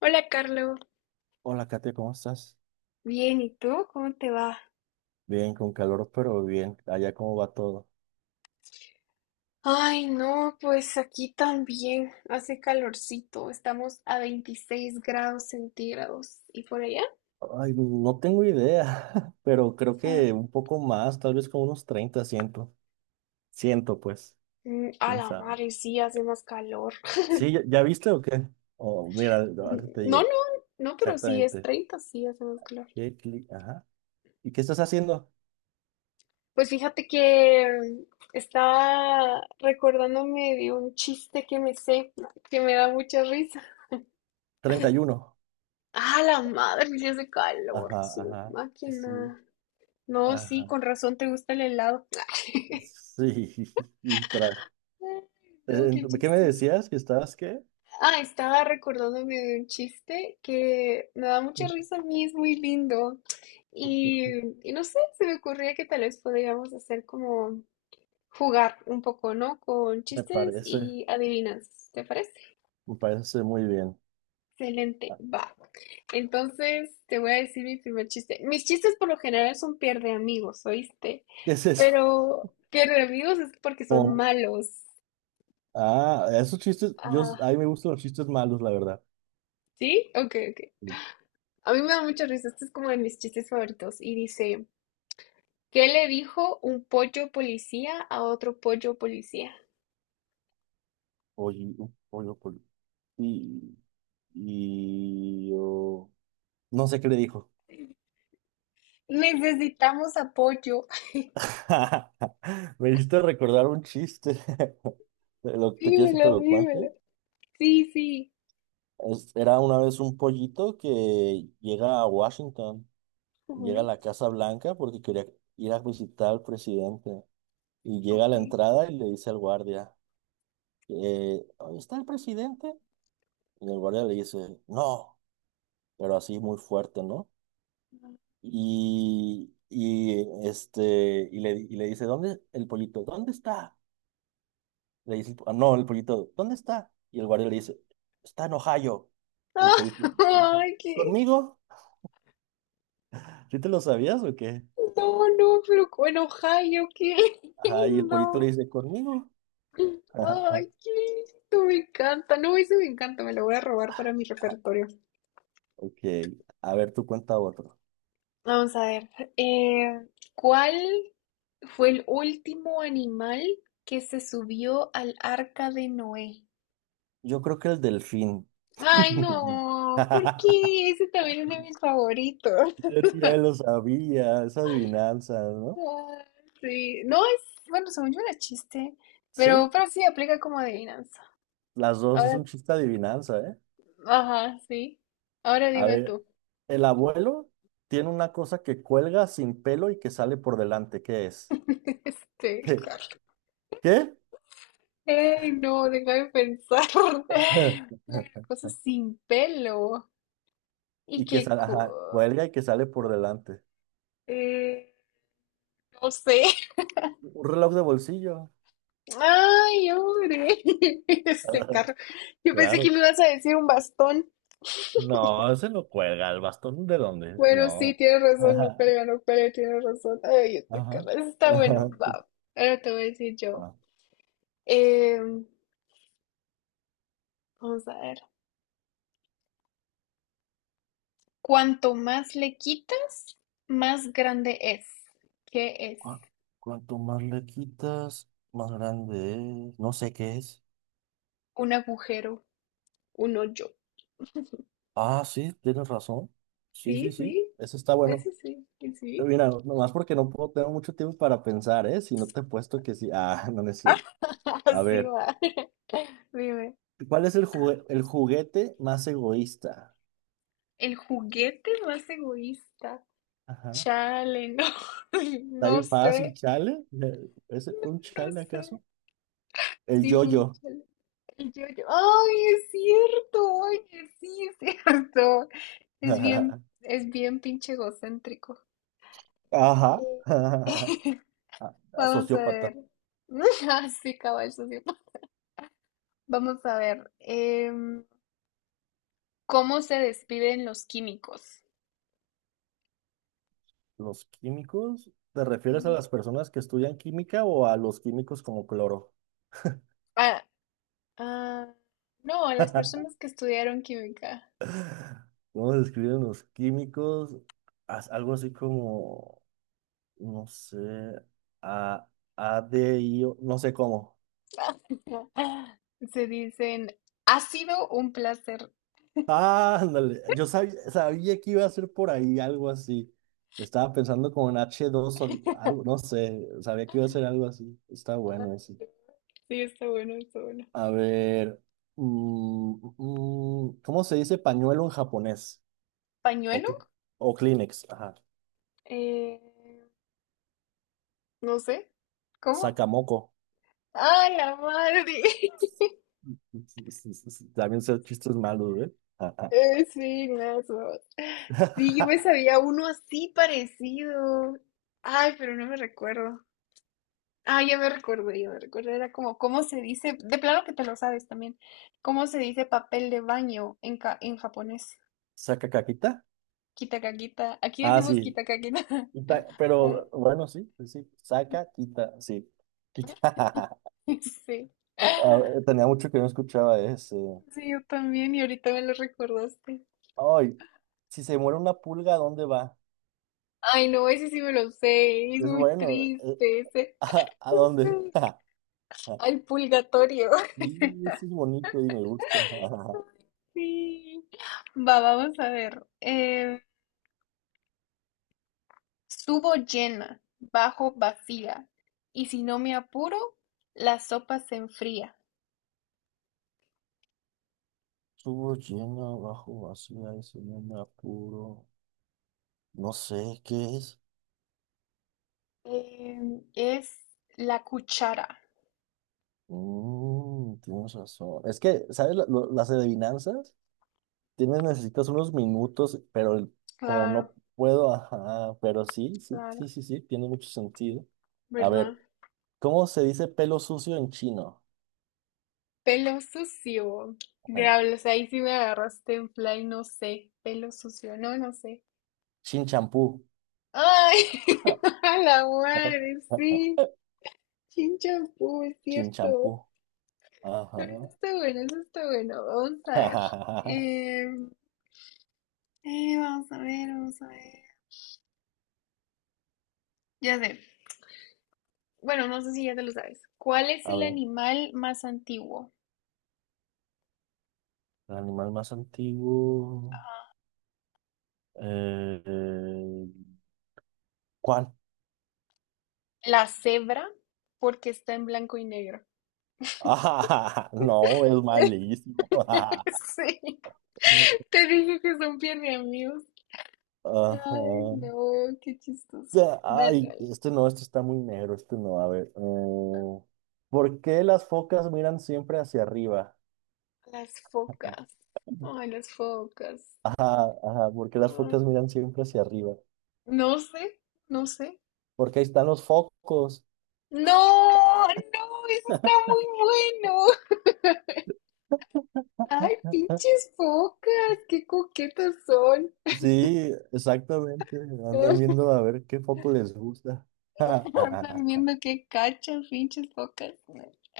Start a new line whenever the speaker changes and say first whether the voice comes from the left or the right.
left: Hola, Carlos.
right: Hola, Katia, ¿cómo estás?
left: Bien, ¿y tú? ¿Cómo te va?
right: Bien, con calor, pero bien. Allá, ¿cómo va todo?
left: Ay, no, pues aquí también hace calorcito. Estamos a 26 grados centígrados. ¿Y por allá?
right: Ay, no tengo idea, pero creo
left: Sorry.
right: que un poco más, tal vez como unos 30 siento. Ciento pues,
left: A
right: quién
left: la
right: sabe.
left: madre, sí hace más calor.
right: Sí, ¿ya viste o qué? Oh, mira, ahorita te
left: No, no,
right: digo,
left: no, pero sí es
right: exactamente.
left: 30 sí hace más calor.
right: Ajá. ¿Y qué estás haciendo?
left: Pues fíjate que estaba recordándome de un chiste que me sé, que me da mucha risa.
right: 31.
left: A la madre, sí hace calor,
right: Ajá,
left: su
right: ajá. Sí,
left: máquina. No, sí,
right: ajá.
left: con razón te gusta el helado.
right: Sí, y tra-
left: Ay, no,
right: Eh,
left: qué
right: ¿Qué me
left: chistoso.
right: decías? ¿Que estabas qué?
left: Ah, estaba recordándome de un chiste que me da mucha risa a mí, es muy lindo. Y, y no sé, se me ocurría que tal vez podríamos hacer como jugar un poco, ¿no? Con
right: Me
left: chistes
right: parece,
left: y adivinanzas, ¿te parece?
right: me parece muy bien.
left: Excelente,
right: Ah,
left: va. Entonces te voy a decir mi primer chiste. Mis chistes por lo general son pierde amigos, ¿oíste?
right: ¿qué es eso?
left: Pero pierde amigos es porque son
right: Com-
left: malos.
right: Ah, esos chistes, yo,
left: Ah,
right: a mí me gustan los chistes malos, la verdad.
left: ¿sí? Ok, ok. A mí me da mucha risa. Este es como de mis chistes favoritos. Y dice, ¿qué le dijo un pollo policía a otro pollo policía?
right: Oye, pollo y, y yo- no sé qué le dijo.
left: Necesitamos apoyo.
right: Me hiciste recordar un chiste. ¿Te quieres que te
left: Dímelo,
right: lo
left: dímelo.
right: cuente?
left: Sí, sí.
right: Era una vez un pollito que llega a Washington, llega a
left: Ujú,
right: la Casa Blanca porque quería ir a visitar al presidente. Y llega a la
left: ok.
right: entrada y le dice al guardia, "¿Ahí está el presidente?" Y el guardia le dice, no, pero así muy fuerte, ¿no? Y le dice, ¿dónde el pollito? ¿Dónde está? Le dice, el po- ah, no, el pollito, ¿dónde está? Y el guardia le dice, está en Ohio. Y el pollito le dice,
left: Ay, qué.
right: ¿conmigo? ¿Sí te lo sabías o qué?
left: No, no, pero en Ohio, qué
right: Ajá, y el pollito le
left: lindo.
right: dice, ¿conmigo? Ajá,
left: Ay, qué lindo, me encanta. No, eso me encanta, me lo voy a robar para mi repertorio.
right: ok, a ver, tú cuenta otro.
left: Vamos a ver. eh, ¿Cuál fue el último animal que se subió al arca de Noé?
right: Yo creo que el delfín.
left: Ay, no, ¿por qué? Ese también es de mis favoritos.
right: Ya lo sabía, es adivinanza, ¿no?
left: Ah, sí, no es, bueno, según yo era chiste,
right: Sí,
left: pero sí aplica como adivinanza.
right: las dos, es
left: Ahora,
right: un chiste adivinanza, ¿eh?
left: ajá, sí. Ahora
right: A
left: dime
right: ver,
left: tú.
right: el abuelo tiene una cosa que cuelga sin pelo y que sale por delante. ¿Qué es?
left: Este,
right: ¿Qué? ¿Qué?
left: ay, no, déjame pensar. Una cosa sin pelo y
right: Y que
left: que,
right: sale, ajá, cuelga y que sale por delante.
left: eh, no sé.
right: Un reloj de bolsillo.
left: Ay, hombre, ese carro. Yo pensé que me
right: Claro.
left: ibas a decir un bastón.
right: No, ese lo cuelga. ¿El bastón de dónde?
left: Bueno, sí,
right: No.
left: tienes razón, no
right: Ajá,
left: pelea, no pelea, tienes razón. Ay, este
right: ajá,
left: carro, eso está bueno.
right: ajá.
left: Va, ahora te voy a decir yo.
right: Va.
left: Eh, Vamos a ver. Cuanto más le quitas, más grande es. ¿Qué es?
right: Cu- Cuanto más le quitas, más grande es. No sé qué es.
left: Un agujero, un hoyo.
right: Ah, sí, tienes razón. Sí, sí,
left: Sí,
right: sí.
left: sí,
right: Eso está bueno.
left: eso sí, que sí.
right: Mira, nomás porque no puedo, tengo mucho tiempo para pensar, ¿eh? Si no te he puesto que sí. Ah, no, no es cierto.
left: Ah,
right: A
left: así
right: ver,
left: va. Dime.
right: ¿cuál es el juguete más egoísta?
left: El juguete más egoísta.
right: Ajá.
left: Chale, no,
right: ¿Está
left: no
right: bien fácil,
left: sé,
right: chale? ¿Es un
left: no
right: chale
left: sé.
right: acaso? El
left: Sí, fue un
right: yo-yo.
left: chale. El yo-yo. Ay, es cierto, oye, sí, es cierto. Es bien pinche egocéntrico.
right: Ajá.
left: Eh,
right: Ah,
left: Vamos a ver.
right: sociópata.
left: Ah, sí, cabal, eso sí. Vamos a ver. ¿Cómo se despiden los químicos?
right: ¿Los químicos? ¿Te refieres a
left: Ujú.
right: las personas que estudian química o a los químicos como cloro?
left: Ah, ah, no, a las personas que estudiaron química.
right: ¿Cómo se describen los químicos? Haz algo así como. No sé, a, no sé cómo.
left: Se dicen, ha sido un placer.
right: Ah, ándale, yo sabía, sabía que iba a ser por ahí algo así. Estaba pensando como en H2 o algo, no sé, sabía que iba a ser algo así. Está bueno así.
left: Sí, está bueno, está bueno.
right: A ver, ¿cómo se dice pañuelo en japonés? O,
left: ¿Pañuelo?
right: cl- o Kleenex, ajá.
left: Eh, no sé. ¿Cómo?
right: Sakamoko.
left: ¡Ah, la madre!
right: También ser chistes malos, ¿eh? Ajá.
left: Sí, nazos. Sí, yo me sabía uno así parecido. Ay, pero no me recuerdo. Ah, ya me recuerdo, ya me recuerdo. Era como, ¿cómo se dice? De plano que te lo sabes también. ¿Cómo se dice papel de baño en japonés?
right: ¿Saca caquita?
left: Kitakakita. Aquí
right: Ah,
left: decimos
right: sí.
left: kitakakita.
right: Quita,
left: Ah,
right: pero bueno, sí, sí, sí, saca, quita, sí, quita.
left: sí.
right: A ver, tenía mucho que no escuchaba ese.
left: Sí, yo también, y ahorita me lo recordaste.
right: Ay, si se muere una pulga, ¿a dónde va?
left: Ay, no, ese sí me lo sé, es
right: Es
left: muy
right: bueno,
left: triste ese.
right: ¿a dónde?
left: Sí. Al purgatorio.
right: Y eso es bonito y me gusta.
left: Sí. Va, vamos a ver. Subo llena, bajo vacía, y si no me apuro, la sopa se enfría.
right: Estuvo lleno, bajo, vacía, eso no me apuro. No sé qué es.
left: Eh, es la cuchara.
right: Mm, tienes razón. Es que, ¿sabes las adivinanzas? Tienes, necesitas unos minutos, pero como
left: Claro,
right: no puedo, ajá, pero sí, sí,
left: claro,
right: sí, sí, sí, tiene mucho sentido. A
left: ¿verdad?
right: ver, ¿cómo se dice pelo sucio en chino?
left: Pelo sucio.
right: Ajá.
left: Diablos, ahí sí me agarraste en play, no sé. Pelo sucio, no, no sé.
right: Chin champú.
left: Ay,
right: Ajá,
left: a la madre,
right: ajá.
left: sí. Chinchampú, es
right: Chin champú.
left: cierto.
right: Ajá.
left: Eso está bueno, eso está bueno. Vamos a ver. Eh, vamos a ver, vamos a ver. Ya sé. Bueno, no sé si ya te lo sabes. ¿Cuál es
right: A
left: el
right: ver,
left: animal más antiguo?
right: el animal más antiguo. Eh, eh, ¿Cuál?
left: La cebra, porque está en blanco y negro.
right: No, es malísimo.
left: Sí, te dije que son bien de amigos.
right: Ajá.
left: Ay, no, qué chistoso.
right: Ya,
left: Dale,
right: ay,
left: dale.
right: este no, este está muy negro, este no, a ver. ¿Por qué las focas miran siempre hacia arriba?
left: Las focas. Ay, las focas.
right: Ajá, ajá, ¿por qué las
left: Ah.
right: focas miran siempre hacia arriba?
left: No sé, no sé.
right: Porque ahí están los focos.
left: No, no, eso está muy bueno. Ay, pinches focas, qué coquetas son.
right: Sí, exactamente. Andan viendo a ver qué foco les gusta.
left: Andan viendo qué cachas, pinches focas.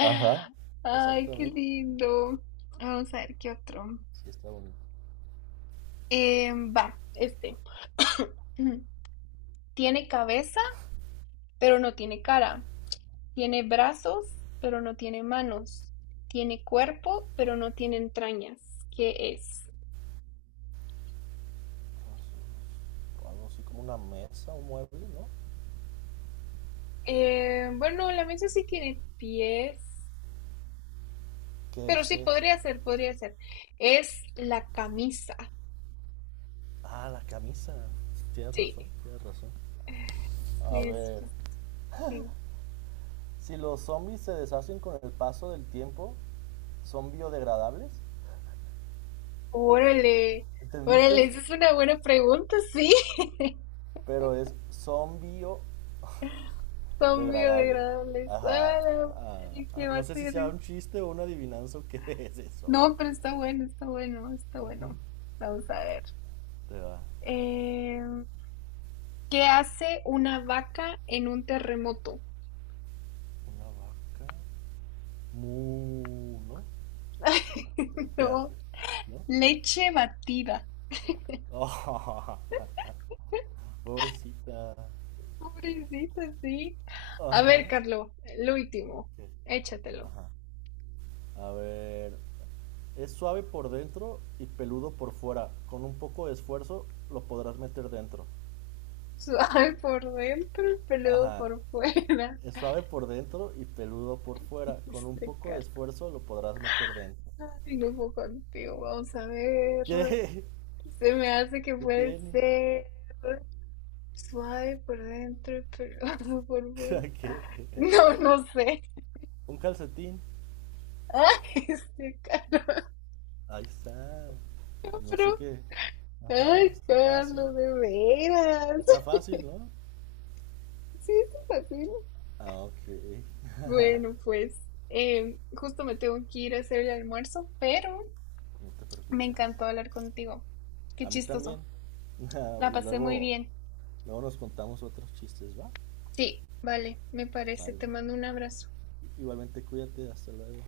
right: Ajá,
left: Ay, qué
right: exactamente.
left: lindo. Vamos a ver qué otro.
right: Sí, está bonito.
left: Va, Tiene cabeza, pero no tiene cara. Tiene brazos, pero no tiene manos. Tiene cuerpo, pero no tiene entrañas. ¿Qué es?
right: O algo así como una mesa, un mueble, ¿no?
left: Bueno, la mesa sí tiene pies,
right: ¿Qué
left: pero
right: es?
left: sí,
right: ¿Qué es?
left: podría ser, podría ser. Es la camisa,
right: Ah, la camisa. Tienes razón,
left: sí,
right: tienes razón. A
left: sí,
right: ver.
left: sí, sí.
right: Si los zombies se deshacen con el paso del tiempo, ¿son biodegradables?
left: Órale,
right: ¿Entendiste?
left: órale, esa es una buena pregunta, sí.
right: Pero es son
left: Son
right: biodegradables.
left: biodegradables.
right: Ajá.
left: ¡Ah, la madre, qué
right: No sé si
left: bater!
right: sea un chiste o una adivinanza o qué es eso. Ujú.
left: No, pero está bueno, está bueno, está bueno. Vamos a ver.
right: Te va.
left: Eh, ¿Qué hace una vaca en un terremoto?
right: Una vaca. Mu, ¿no? ¿O ¿Qué
left: No,
right: hace? ¿No?
left: leche batida.
right: Pobrecita.
left: Pobrecita, sí. A
right: Ajá.
left: ver, Carlos, el último,
right: ¿Qué?
left: échatelo.
right: Ajá. A ver. Es suave por dentro y peludo por fuera. Con un poco de esfuerzo lo podrás meter dentro.
left: Suave por dentro, peludo
right: Ajá.
left: por fuera.
right: Es suave por dentro y peludo por fuera. Con un
left: Este
right: poco de
left: Carlos,
right: esfuerzo lo podrás meter dentro.
left: ay, no puedo contigo. Vamos a ver.
right: ¿Qué?
left: Se me hace que
right: ¿Qué
left: puede
right: tiene?
left: ser suave por dentro y peludo por fuera.
right: ¿Qué?
left: No, no sé.
right: Un calcetín.
left: Ay, este Carlos,
right: Ahí está.
left: no,
right: No sé
left: pero-
right: qué. Ajá,
left: ay,
right: está fácil.
left: Carlos, de veras.
right: Está fácil, ¿no?
left: Sí, es fácil.
right: Ah, ok.
left: Bueno, pues justo me tengo que ir a hacer el almuerzo, pero
right: No te
left: me
right: preocupes.
left: encantó hablar contigo. Qué
right: A mí también.
left: chistoso. La pasé muy
right: Luego,
left: bien.
right: luego nos contamos otros chistes, ¿va?
left: Sí, vale, me parece.
right: Vale.
left: Te mando un abrazo.
right: Igualmente cuídate, hasta luego.